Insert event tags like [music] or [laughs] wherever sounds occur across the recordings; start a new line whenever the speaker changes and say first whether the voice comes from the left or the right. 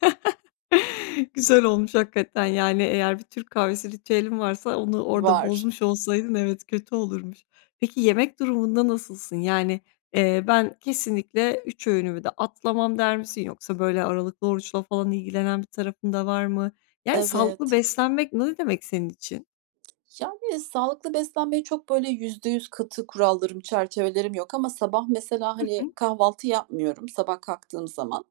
left: [chuckles] Güzel olmuş hakikaten. Yani, eğer bir Türk kahvesi ritüelin varsa onu orada
right: Var.
left: bozmuş olsaydın, evet, kötü olurmuş. Peki, yemek durumunda nasılsın? Yani, eee, "Ben kesinlikle 3 öğünümü de atlamam." der misin? Yoksa, böyle, aralıklı oruçla falan ilgilenen bir tarafın da var mı? Yani, sağlıklı
right: Evet.
left: beslenmek ne demek senin için?
right: Yani, sağlıklı beslenmeye çok böyle %100 katı kurallarım, çerçevelerim yok ama sabah mesela,
left: Hı hı.
right: hani, kahvaltı yapmıyorum sabah kalktığım zaman.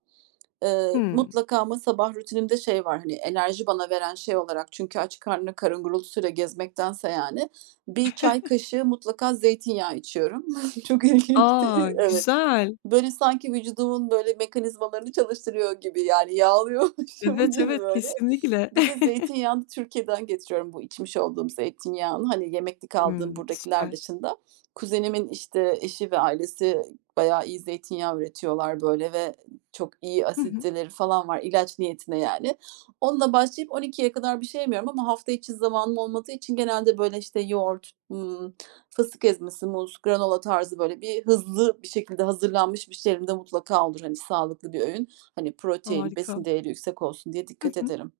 right: Iıı,
left: Hıı.
right: mutlaka ama sabah rutinimde şey var. Hani, enerji bana veren şey olarak çünkü aç karnına karın gurultusuyla gezmektense, yani, 1 çay
left: [chuckles]
right: kaşığı mutlaka zeytinyağı içiyorum. Çok ilginç,
left: A,
right: de Evet.
left: güzel.
right: Böyle, sanki vücudumun mekanizmalarını çalıştırıyor gibi. Yani, yağlıyormuşum
left: Evet,
right: gibi,
left: evet
right: böyle.
left: kesinlikle.
right: Bir de
left: [chuckles]
right: zeytinyağını Türkiye'den getiriyorum, bu içmiş olduğum zeytinyağını. Hani, yemeklik aldığım
left: Hımm,
right: buradakiler
left: süper.
right: dışında, kuzenimin, işte, eşi ve ailesi bayağı iyi zeytinyağı üretiyorlar, böyle, ve çok iyi
left: Hı hı.
right: asiditeleri falan var. İlaç niyetine, yani. Onunla başlayıp 12.00'ye kadar bir şey yemiyorum ama hafta içi zamanım olmadığı için genelde, böyle, işte, yoğurt, hımm, fıstık ezmesi, muz, granola tarzı, böyle, hızlı bir şekilde hazırlanmış bir şey elimde mutlaka olur. Hani, sağlıklı bir öğün, hani, protein, besin
left: Harika.
right: değeri yüksek olsun diye
left: Hı
right: dikkat
left: hı.
right: ederim.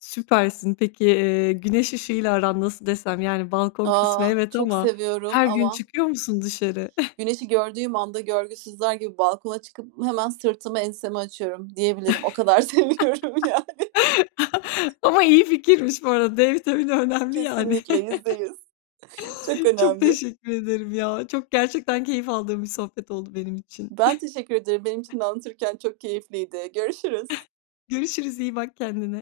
left: Süpersin. Peki, eee, güneş ışığıyla aran nasıl desem? Yani, balkon kısmı
right: Aaa,
left: evet
right: çok
left: ama
right: seviyorum
left: her gün
right: ama
left: çıkıyor musun dışarı? [chuckles]
right: Güneşi gördüğüm anda görgüsüzler gibi balkona çıkıp hemen sırtımı, ensemi açıyorum diyebilirim. O kadar seviyorum, yani.
left: [laughs] Ama iyi fikirmiş bu arada, D vitamini önemli, yani.
right: Kesinlikle, %100 çok
left: [chuckles] Çok
right: önemli.
left: teşekkür ederim ya, çok gerçekten keyif aldığım bir sohbet oldu benim için.
right: Ben teşekkür ederim. Benim
left: [chuckles]
right: için de anlatırken çok keyifliydi, görüşürüz.
left: [chuckles] Görüşürüz, iyi bak kendine.